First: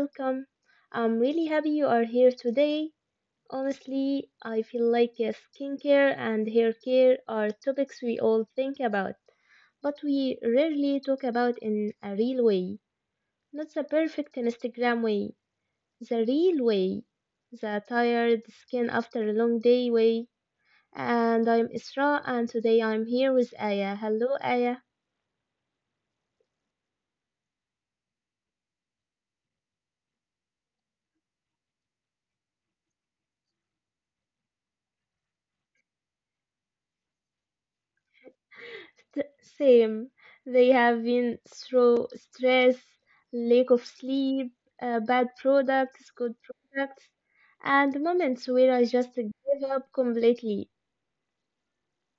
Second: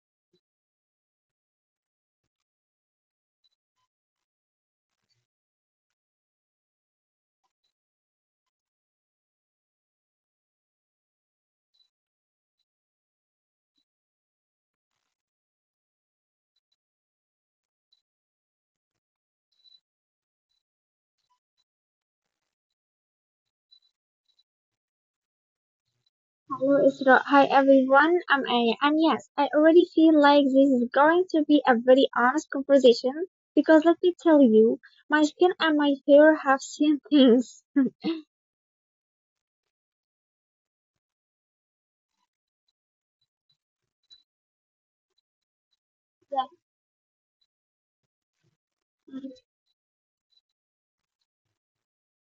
welcome. I'm really happy you are here today. Honestly, I feel like skincare and hair care are topics we all think about, but we rarely talk about in a real way. Not the perfect Instagram way, the real way, the tired skin after a long day way. And I'm Isra, and today I'm here with Aya. Hello, Aya. Hello Isra. Hi everyone. I'm Aya. And yes, I already feel like this is going to be a very honest conversation because let me tell you, my skin and my hair have seen things. Same. They have been through stress, lack of sleep, bad products, good products, and moments where I just Exactly. give up completely.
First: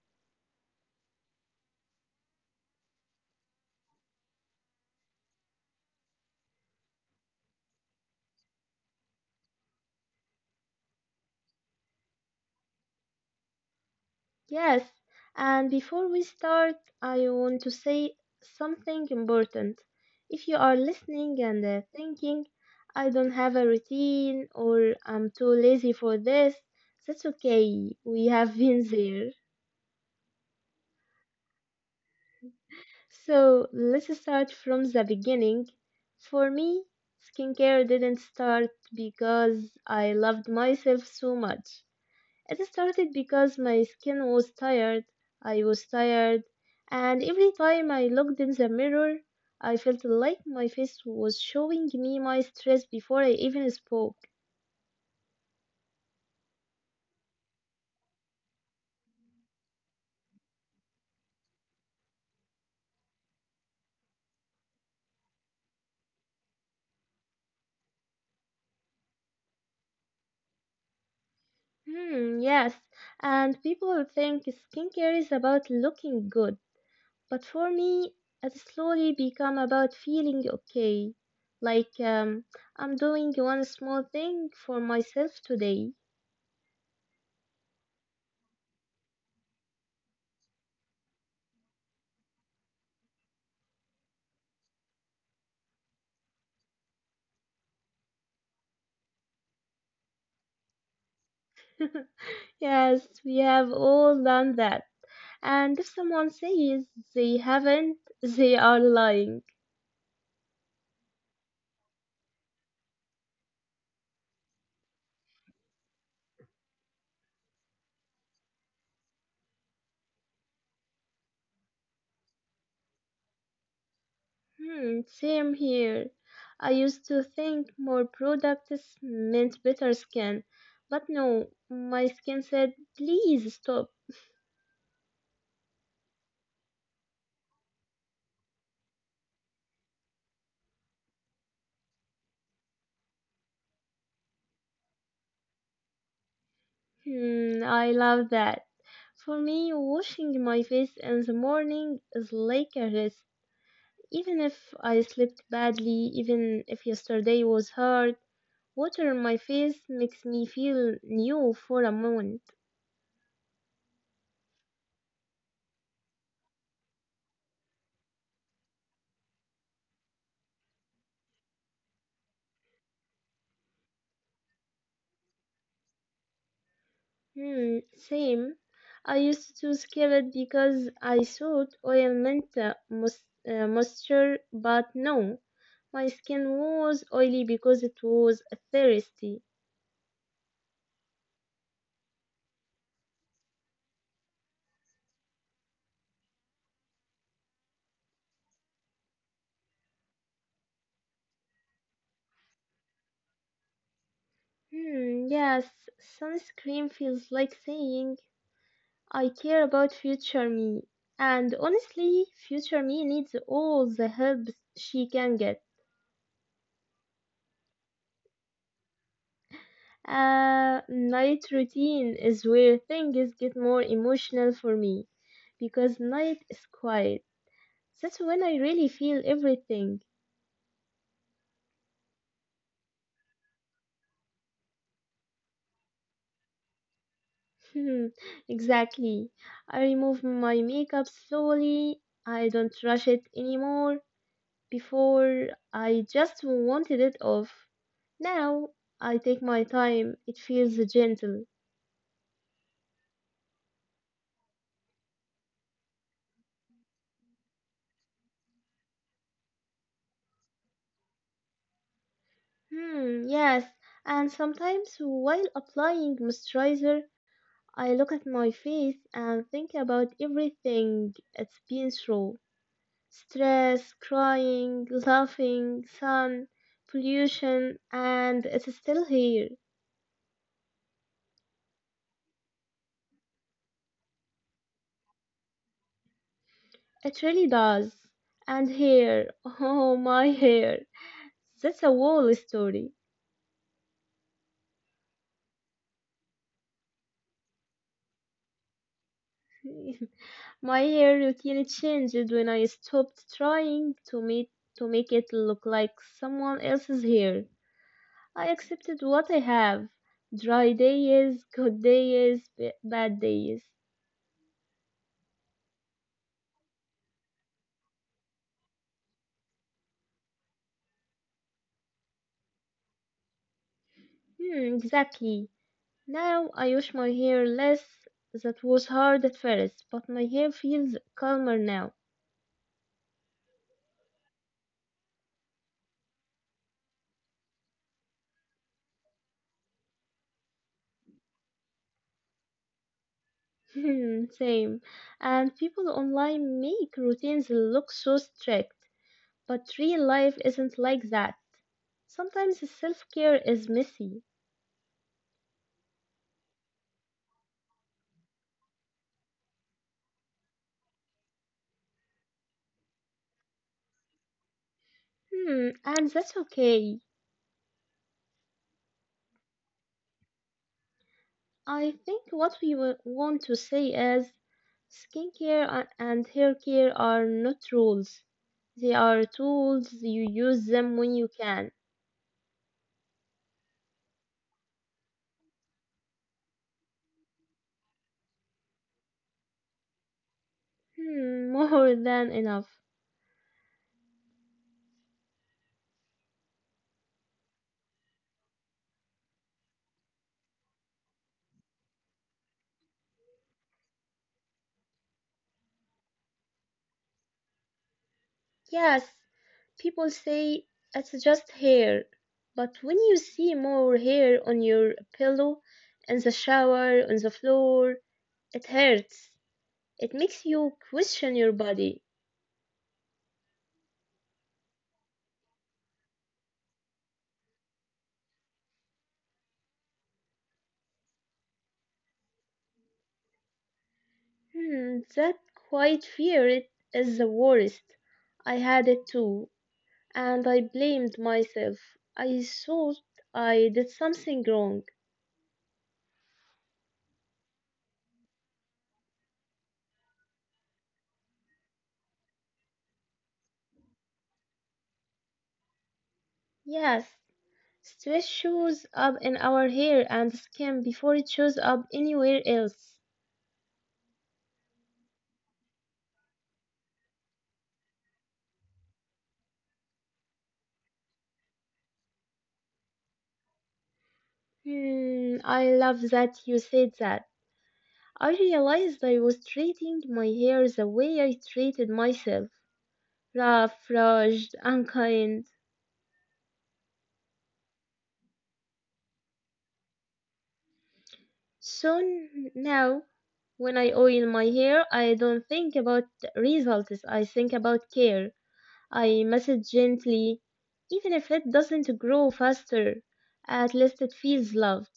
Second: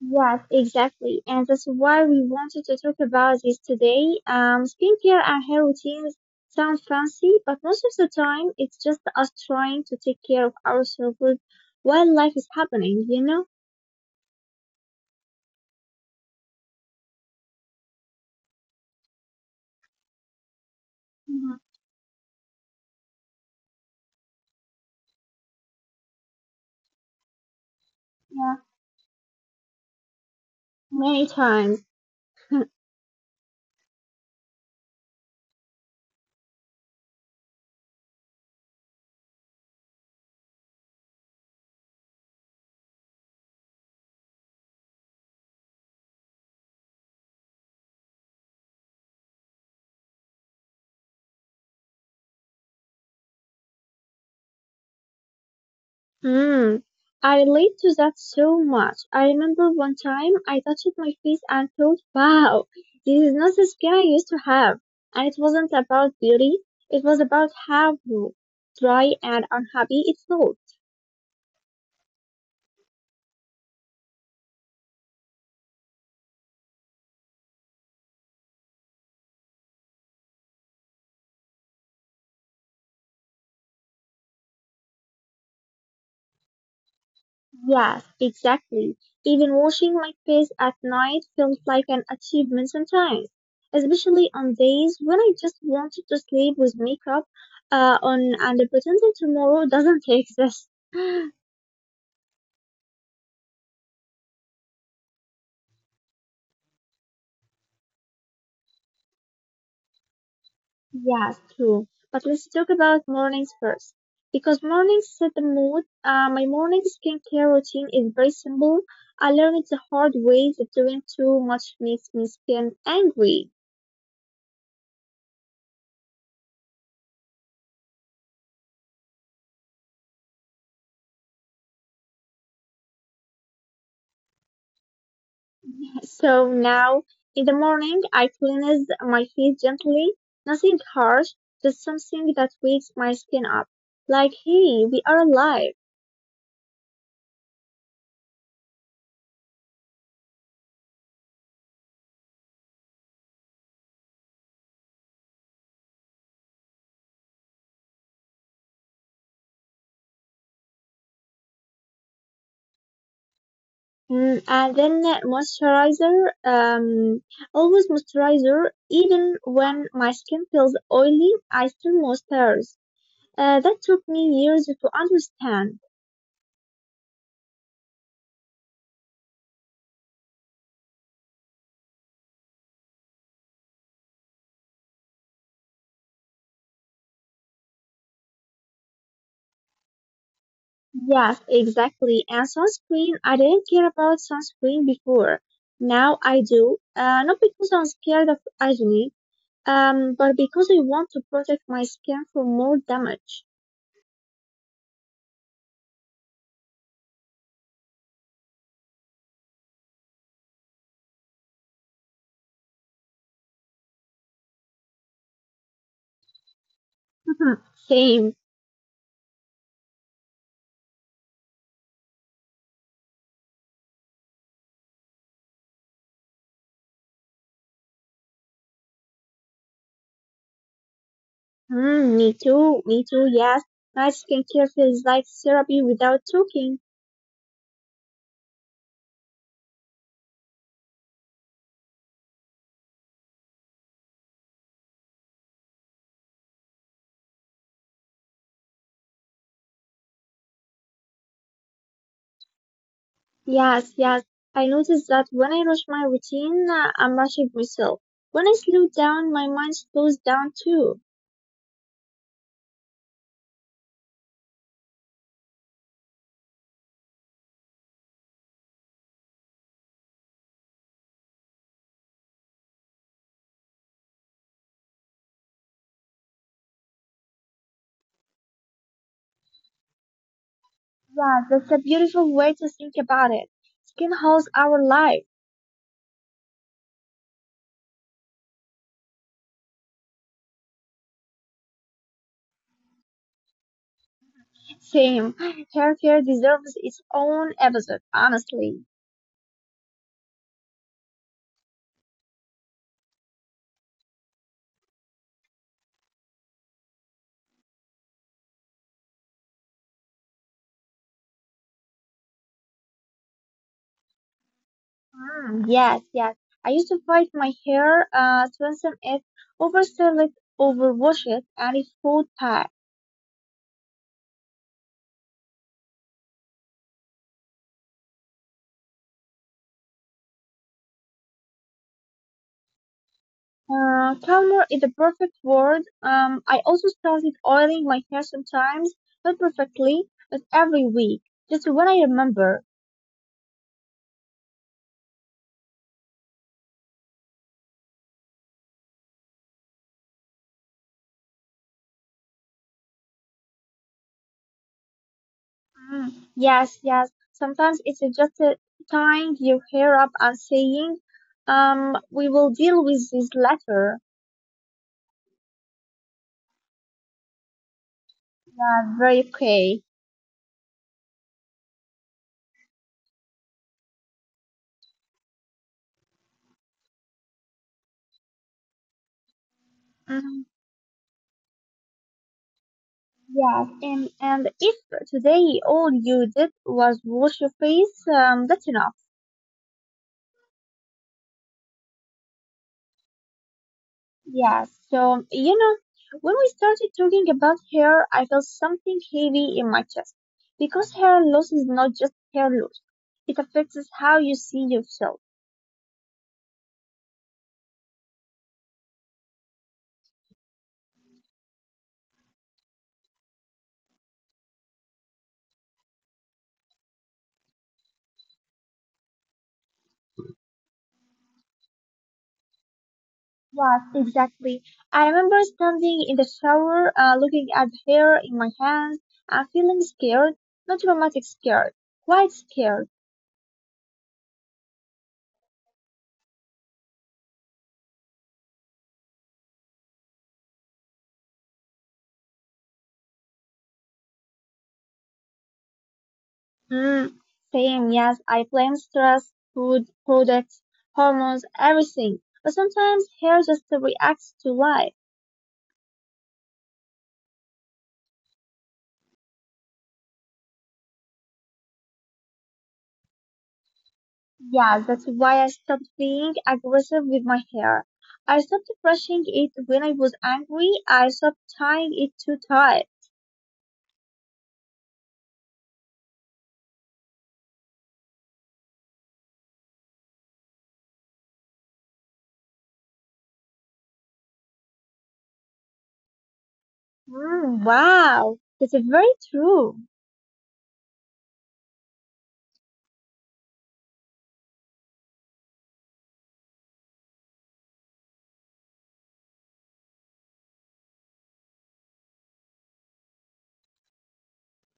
Yes, exactly. And that's why we wanted to talk about this today. Skincare and hair routines sound fancy, but most of the time it's just us trying to take care of ourselves while life is happening, you know? Yes. And before we start, I want to say something important. If you are listening Mhm. and thinking, I don't have a routine or I'm too lazy for this, that's okay. We have Yeah, been there. many times. So let's start from the beginning. For me, skincare didn't start because I loved myself so much. It started because my skin was tired, I was tired, and every time I looked in the mirror, I felt like my face was showing me my stress before I even spoke. Hmm, I relate to that so much. I remember one time I touched my face and thought, wow, this is not the skin I used to have. And it wasn't about beauty, it was about how dry and unhappy it felt. Hmm, yes, and people think skincare is about looking good. But for me, it slowly become about feeling okay. Like I'm doing one small thing for myself today. Yes, exactly. Even washing my face at night felt like an achievement sometimes, especially on days when I just wanted to sleep with makeup on and pretending tomorrow doesn't exist. Yes, we have all done that. And if someone says they haven't, they are lying. Yeah, true. But let's talk about mornings first. Because mornings set the mood. My morning skincare routine is very simple. I learned the hard way that doing too much makes my skin angry. Hmm, same here. I used to think more products meant better skin, but no, my skin said, please stop. So now, in the morning, I cleanse my face gently. Nothing harsh, just something that wakes my skin up. Like, hey, we are alive. Hmm, I love that. For me, washing my face in the morning is like a rest. Even if I slept badly, even if yesterday was hard, water on my face makes me feel new for a moment. Mm, and then moisturizer, always moisturizer, even when my skin feels oily, I still moisturize. That took me years to understand. Hmm, same. I used to skip it because I thought oil meant moisture, but no. My skin was oily because it was thirsty. Yes, exactly. And sunscreen, I didn't care about sunscreen before. Now I do. Not because I'm scared of acne, but because I want to protect my skin from more damage. Hmm, yes, sunscreen feels like saying, I care about future me. And honestly, future me needs all the help she can get. Same. Night routine is where things get more emotional for me because night is quiet. That's when I really feel everything. Mm, me too, yes. My skincare feels like therapy without talking. exactly. I remove my makeup slowly. I don't rush it anymore. Before, I just wanted it off. Now I take my time, it feels gentle. Yes, yes. I notice that when I rush my routine, I'm rushing myself. When I slow down, my mind slows down too. Hmm, yes, and sometimes while applying moisturizer, I look at my face and think about everything it's been through stress, crying, laughing, sun, pollution, and it's still here. Yeah, that's a beautiful way to think about it. Skin holds our life. It really does. And hair, oh my hair, that's a whole story. Same. Hair care deserves its own episode, honestly. My hair routine changed when I stopped trying to meet to make it look like someone else's hair. I accepted what I have. Dry days, good days, bad days. Mm, yes, yes. I used to fight my hair, strengthen it, overstyle it, overwash it, and it fall back. Hmm, exactly. Now I wash my hair less. That was hard at first, but my hair feels calmer now. Calmer is the perfect word. I also started oiling my hair sometimes, not perfectly, but every week, just when I remember. Hmm, same. And people online make routines look so strict. But real life isn't like that. Sometimes self-care is messy. Mm, yes, yes. Sometimes it's just tying your hair up and saying, we will deal with this later. Hmm, and that's okay. Yeah, very okay. I think what want to say is skincare and hair care are not rules. They are tools. You use Mm, them when you can. yes, and if today all you did was wash your face, that's enough. Hmm, more than enough. Yes, so you know, when we started talking about hair, I felt something heavy in my chest because hair loss is not just hair loss; it affects how you see yourself. Yes, people say it's just hair. But when you see more hair on your pillow, in the shower, on the floor, it hurts. It makes you question your body. Yes, exactly. I remember standing in the shower, looking at the hair in my hands and feeling scared, not dramatic scared, quite scared. Hmm, that quiet fear it is the worst. I had it too, and I blamed myself. I thought I did something wrong. Mm, same, yes, I blame stress, food, products, hormones, everything. But sometimes hair just reacts to life. Yes, stress shows up in our hair and skin before it shows up anywhere else. Yeah, that's why I stopped being aggressive with my hair. I stopped brushing it when I was angry. I stopped tying it too tight. Hmm, I love that you said that. I realized I was treating my hair the way I treated myself rough, rushed, unkind. Mm, wow, that's very true. So now, when I oil my hair, I don't think about results, I think about care. I massage gently, even if it doesn't grow faster. At least it feels loved.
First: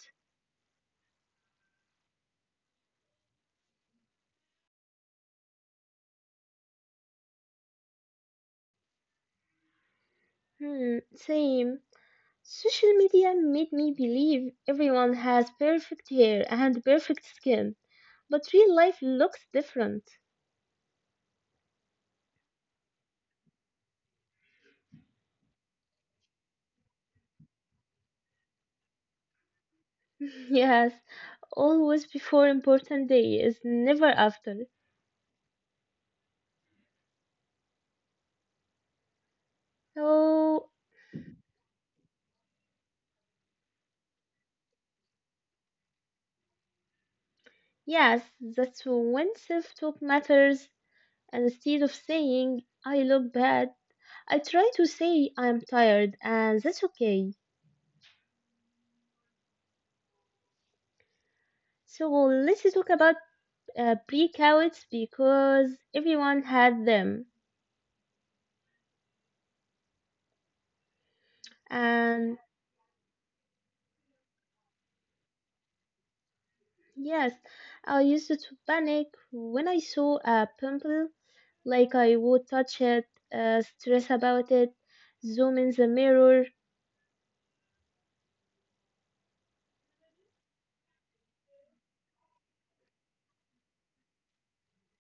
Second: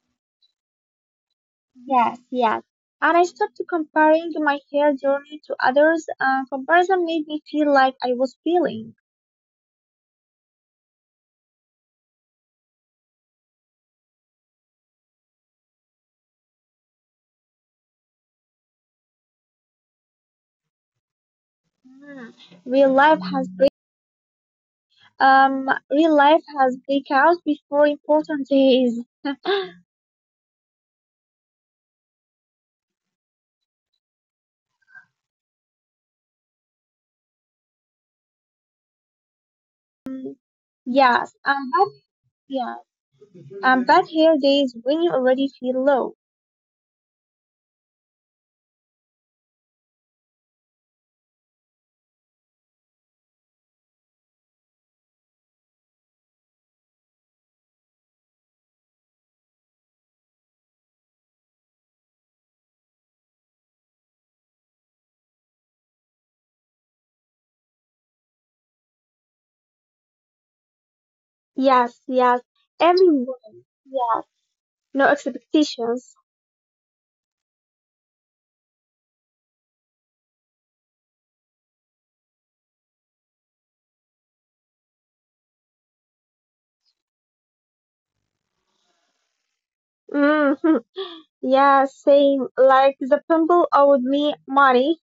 Yes, yes. And I stopped comparing my hair journey to others. Comparison made me feel like I was failing. Hmm, same. Social media made me believe everyone has perfect hair and perfect skin, but real life looks different. Mm, real life has break. Real life has breakouts before important days. yes, always before important day is never after. Oh. Yes, and that, yeah. But here there is when you already feel low. Yes, that's when self talk matters. And instead of saying, I look bad, I try to say, I'm tired, and that's okay. So let's talk about breakouts because everyone had them. Yes, yes. And Everyone. Yes. No expectations. yes, I used to panic when I saw a pimple, like I would touch it, stress about it, zoom in the mirror. Mm-hmm. Yeah, same. Like the pimple owed me money.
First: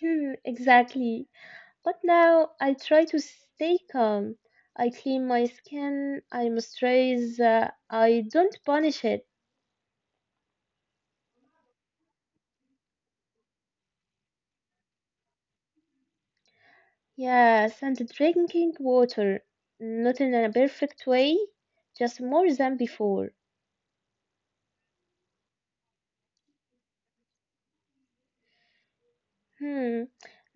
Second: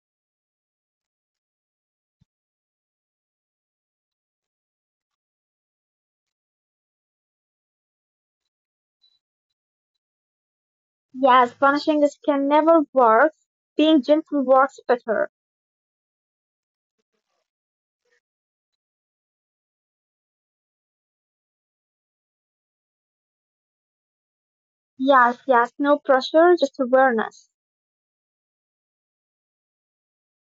Hmm, exactly. But now I try to stay calm. I clean my skin, I moisturize, I don't punish it. Yes, punishing is can never work. Being gentle works better. Yes, and drinking water. Not in a perfect way, just more than before. Yes, yes. No pressure, just awareness. Hmm,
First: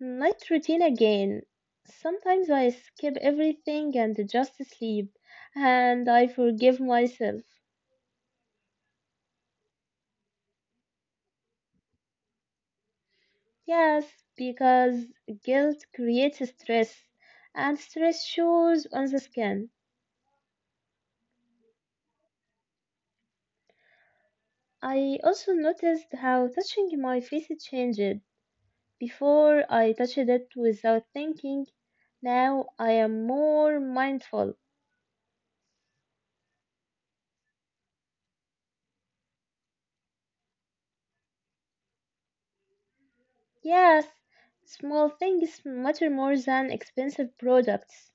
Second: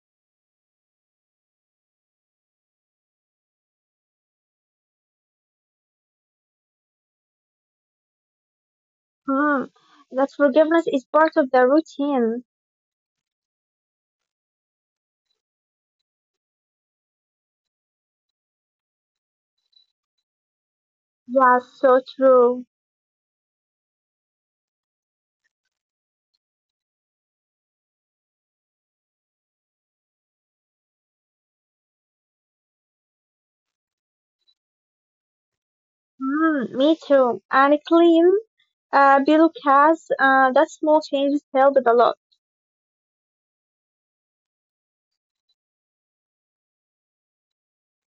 night routine again. Sometimes I skip everything and just sleep, and I forgive myself. Hmm. That forgiveness is part of the routine. Yes, because guilt creates stress, and stress shows on the skin. Yes, so true. I also noticed how touching my face changed. Before I touched it without thinking. Now I am more mindful. Mm, me too. And clean bill cast, that small changes helped a lot. Yes, small things matter more than expensive products.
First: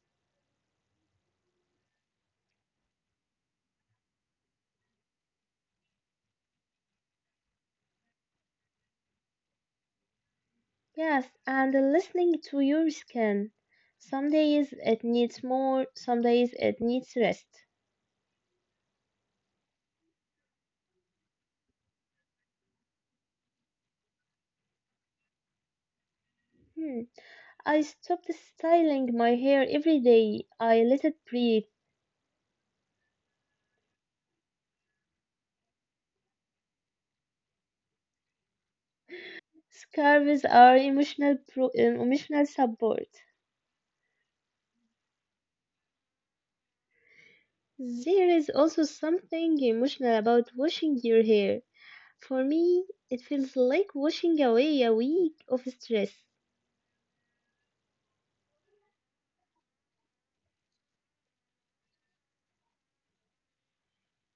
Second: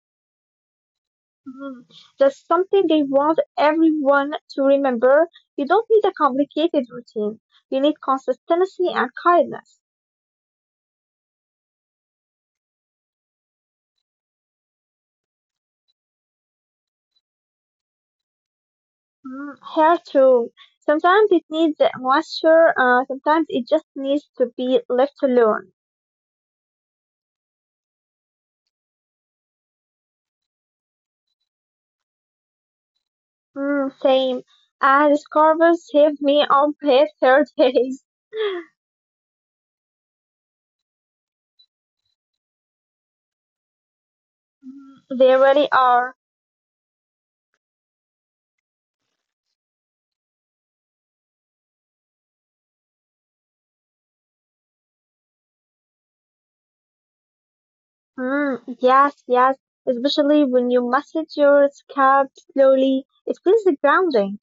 Mm. That's something they want everyone to remember. You don't need a complicated routine. You need consistency and kindness. Yes, and listening to your skin. Some days it needs more, some days it needs rest. Mm, hair too. Sometimes it needs moisture. Sometimes it just needs to be left alone. Hmm. I stopped styling my hair every day. I let it breathe. Mm, same. And scarves saved me on past hair days. Scarves are emotional support. Mm, they really are. There is also something emotional about washing your hair. For me, it feels like washing away a week of stress. Mm, yes, yes. Especially when you massage your scalp slowly, it feels grounding.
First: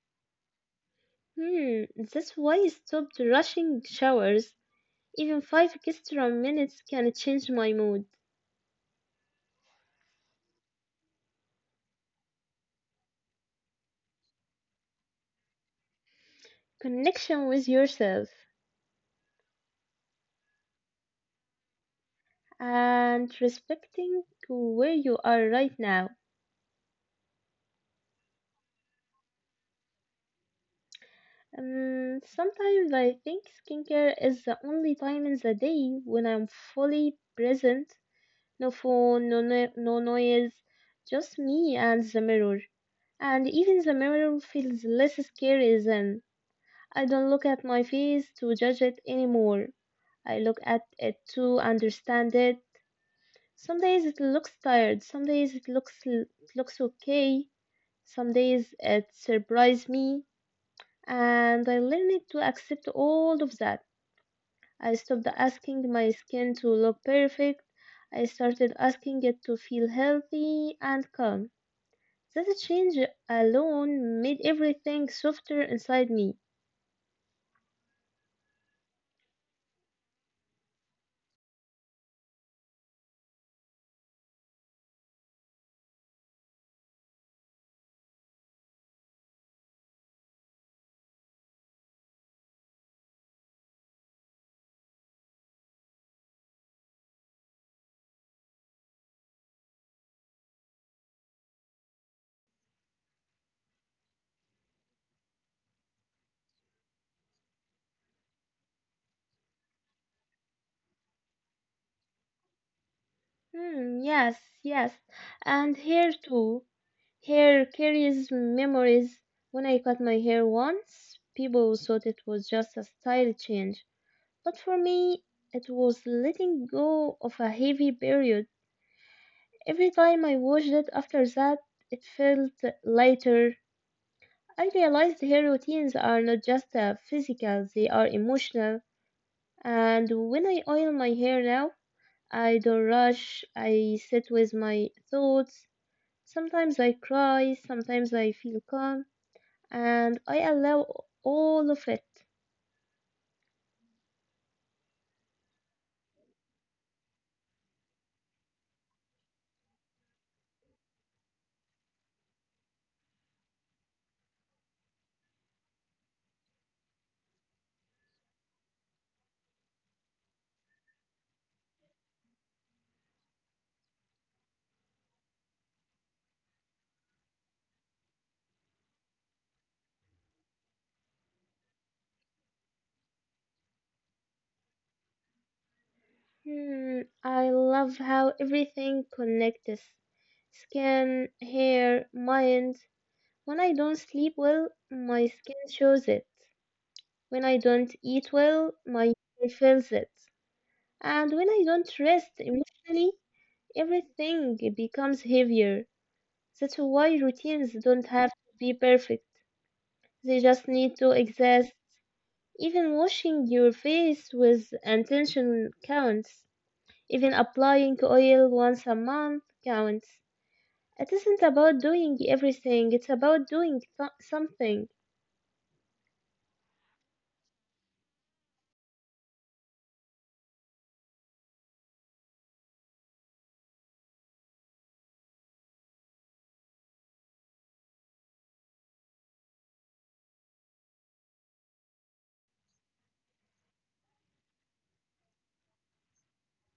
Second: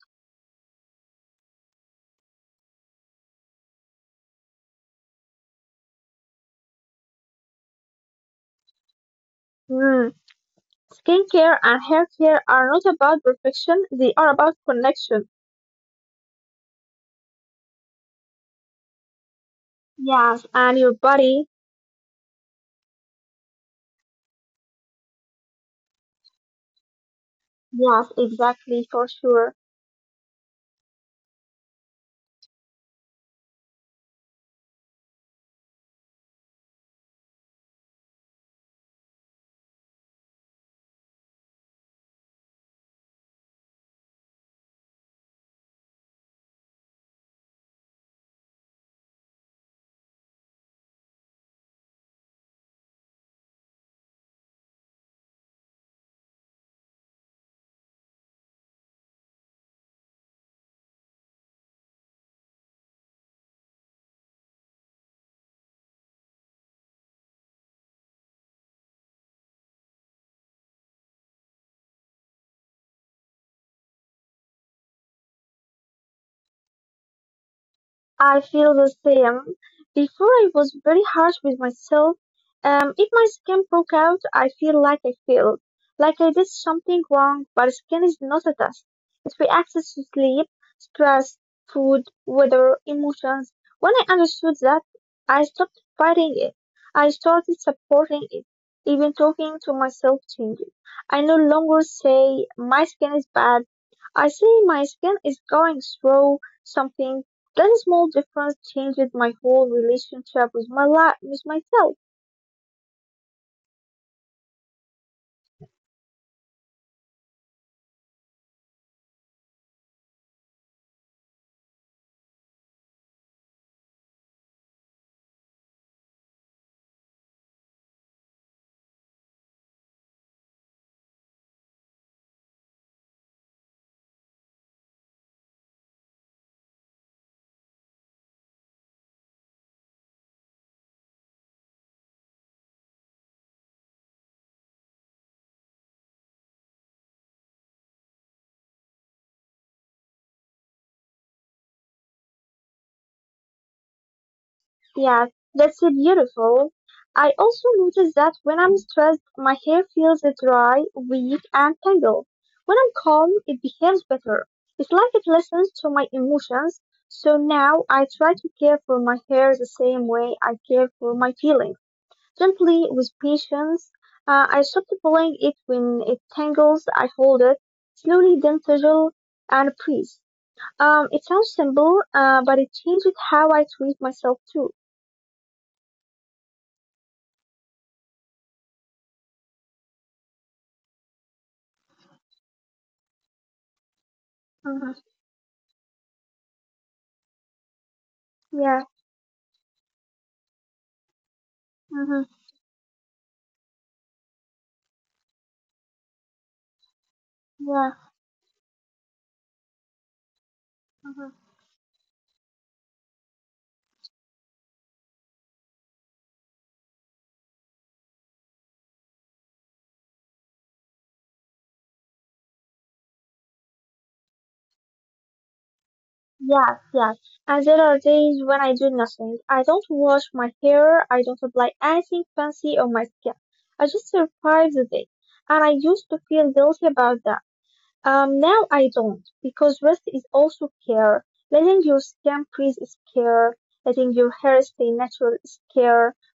Hmm, that's why I stopped rushing showers. Even five extra minutes can change my mood. Mm. Skincare and haircare are not about perfection, they are about connection. Connection with yourself Yes, and your body. and respecting where you are right now. Yes, exactly, for sure. Sometimes I think skincare is the only time in the day when I'm fully present. No phone, no noise, just me and the mirror. And even the mirror feels less scary then. I don't look at my face to judge it anymore. I look at it to understand it. Some days it looks tired, some days it looks okay, some days it surprises me, and I learned to accept all of that. I stopped asking my skin to look perfect. I started asking it to feel healthy and calm. That change alone made everything softer inside me. I feel the same. Before I was very harsh with myself. If my skin broke out, I feel like I failed, like I did something wrong. But skin is not a test. It reacts to sleep, stress, food, weather, emotions. When I understood that, I stopped fighting it. I started supporting it. Even talking to myself changed. I no longer say my skin is bad. I say my skin is going through something that small difference changed my whole relationship with my life, with myself. Hmm, yes, yes. And hair too. Hair carries memories. When I cut my hair once, people thought it was just a style change. But for me, it was letting go of a heavy period. Every time I washed it after that, it felt lighter. I realized hair routines are not just physical, they are emotional. And when I oil my hair now, I don't rush. I sit with my thoughts. Sometimes I cry. Sometimes I feel calm. And I allow all of it. Yes, that's so beautiful. I also noticed that when I'm stressed, my hair feels dry, weak, and tangled. When I'm calm, it behaves better. It's like it listens to my emotions. So now I try to care for my hair the same way I care for my feelings, gently with patience. I stop pulling it when it tangles. I hold it slowly, then tizzle and breathe. It sounds simple, but it changes how I treat myself too. Hmm, I love how everything connects skin, hair, mind. When I don't sleep well, Mm-hmm. my skin shows it. When I don't eat well, Yeah. my hair feels it. And when I don't Mm-hmm. rest emotionally, everything becomes heavier. That's why routines don't Yeah. have to be perfect. They just need to Mm-hmm. exist. Even washing your face with intention counts. Even applying oil once a month counts. It isn't about doing everything, it's about doing something. Yes, yes. And there are days when I do nothing. I don't wash my hair. I don't apply anything fancy on my skin. I just survive the day. And I used to feel guilty about that. Now I don't because rest is also care. Letting your skin breathe is care. Letting your hair stay natural is care.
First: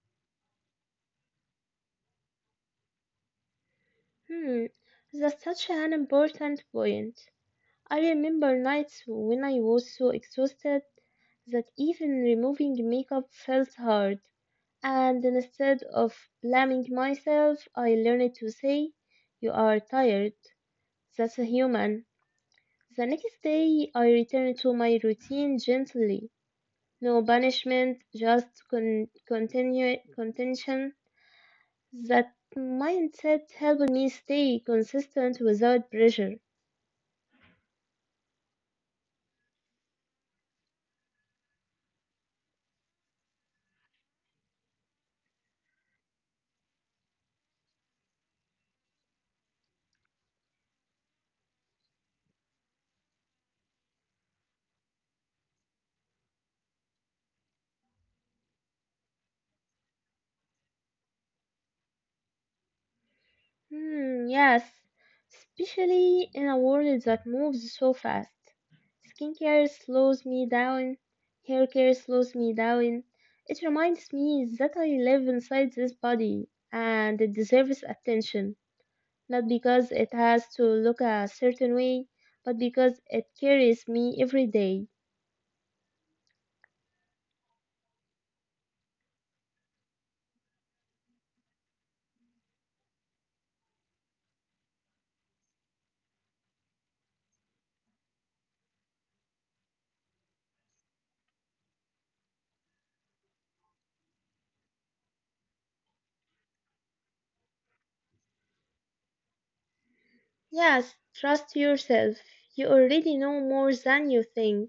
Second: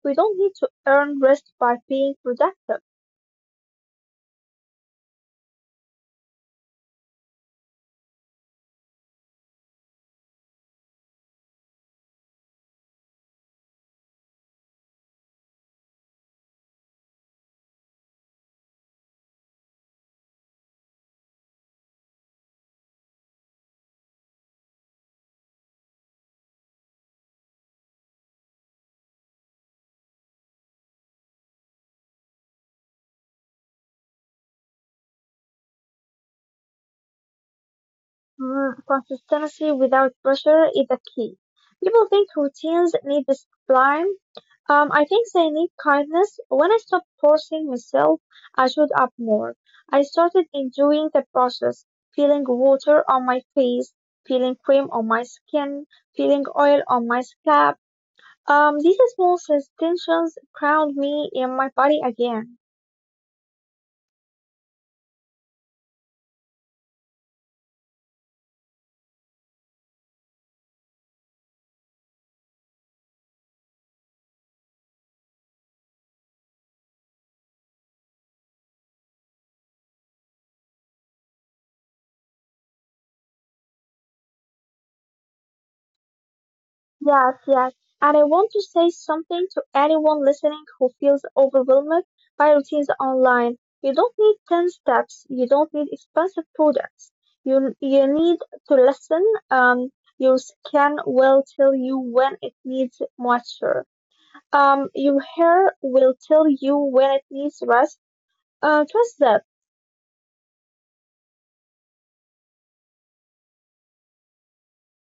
We don't need to earn rest by being productive. Hmm, that's such an important point. I remember nights when I was so exhausted that even removing makeup felt hard. And instead of blaming myself, I learned to say, you are tired. That's human. The next day, I returned to my routine gently. No punishment, just contention. That mindset helped me stay consistent without pressure. Mm, consistency without pressure is the key. People think routines need discipline. I think they need kindness. When I stopped forcing myself, I showed up more. I started enjoying the process, feeling water on my face, feeling cream on my skin, feeling oil on my scalp. These small sensations ground me in my body again. Hmm, yes, especially in a world that moves so fast. Skincare slows me down, hair care slows me down. It reminds me that I live inside this body and it deserves attention, not because it has to look a certain way, but because it carries me every day. Yes, yes. And I want to say something to anyone listening who feels overwhelmed by routines online. You don't need 10 steps. You don't need expensive products. You need to listen. Um, your skin will tell you when it needs moisture. Your hair will tell you when it needs rest. Trust that. Yes, trust yourself. You already know more than you think.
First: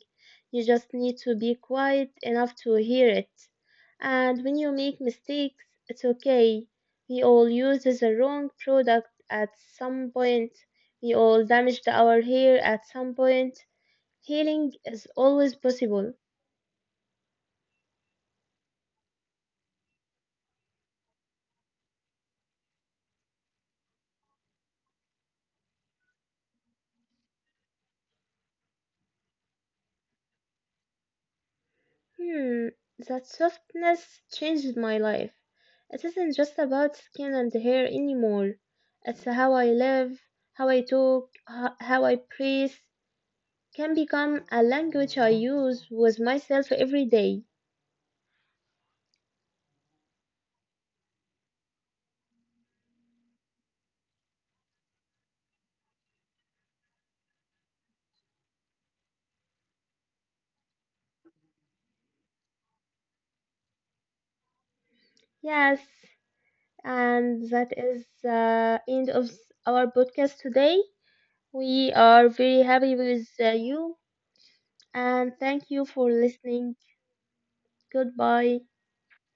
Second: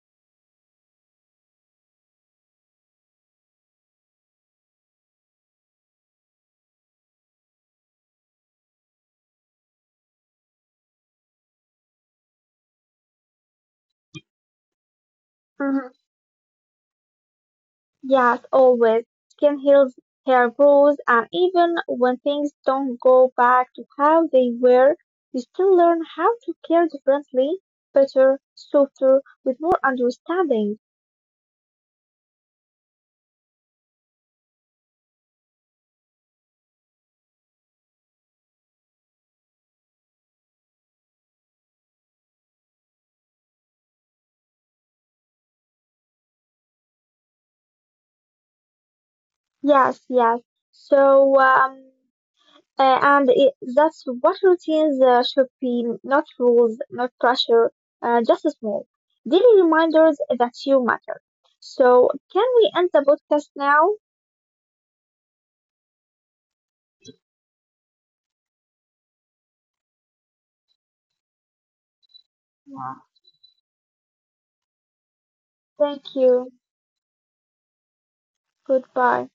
You just need to be quiet enough to hear it. And when you make mistakes, it's okay. We all use the wrong product at some point. We all damaged our hair at some point. Healing is always Mm-hmm. possible. Yes, always. Skin heals, hair grows, and even when things don't go back to how they were, you still learn how to care differently, better, softer, with more understanding. Hmm, that softness changed my life. It isn't just about skin and hair anymore. It's how I live, how I talk, how I breathe can become a language I use with myself every day. Yes, yes. So, that's what routines should be, not rules, not pressure, just small daily reminders that you matter. So, can we end the podcast now? Yes, and that is the end of our podcast today. We are very happy Yeah. with you and thank you for Thank you. listening. Goodbye. Goodbye.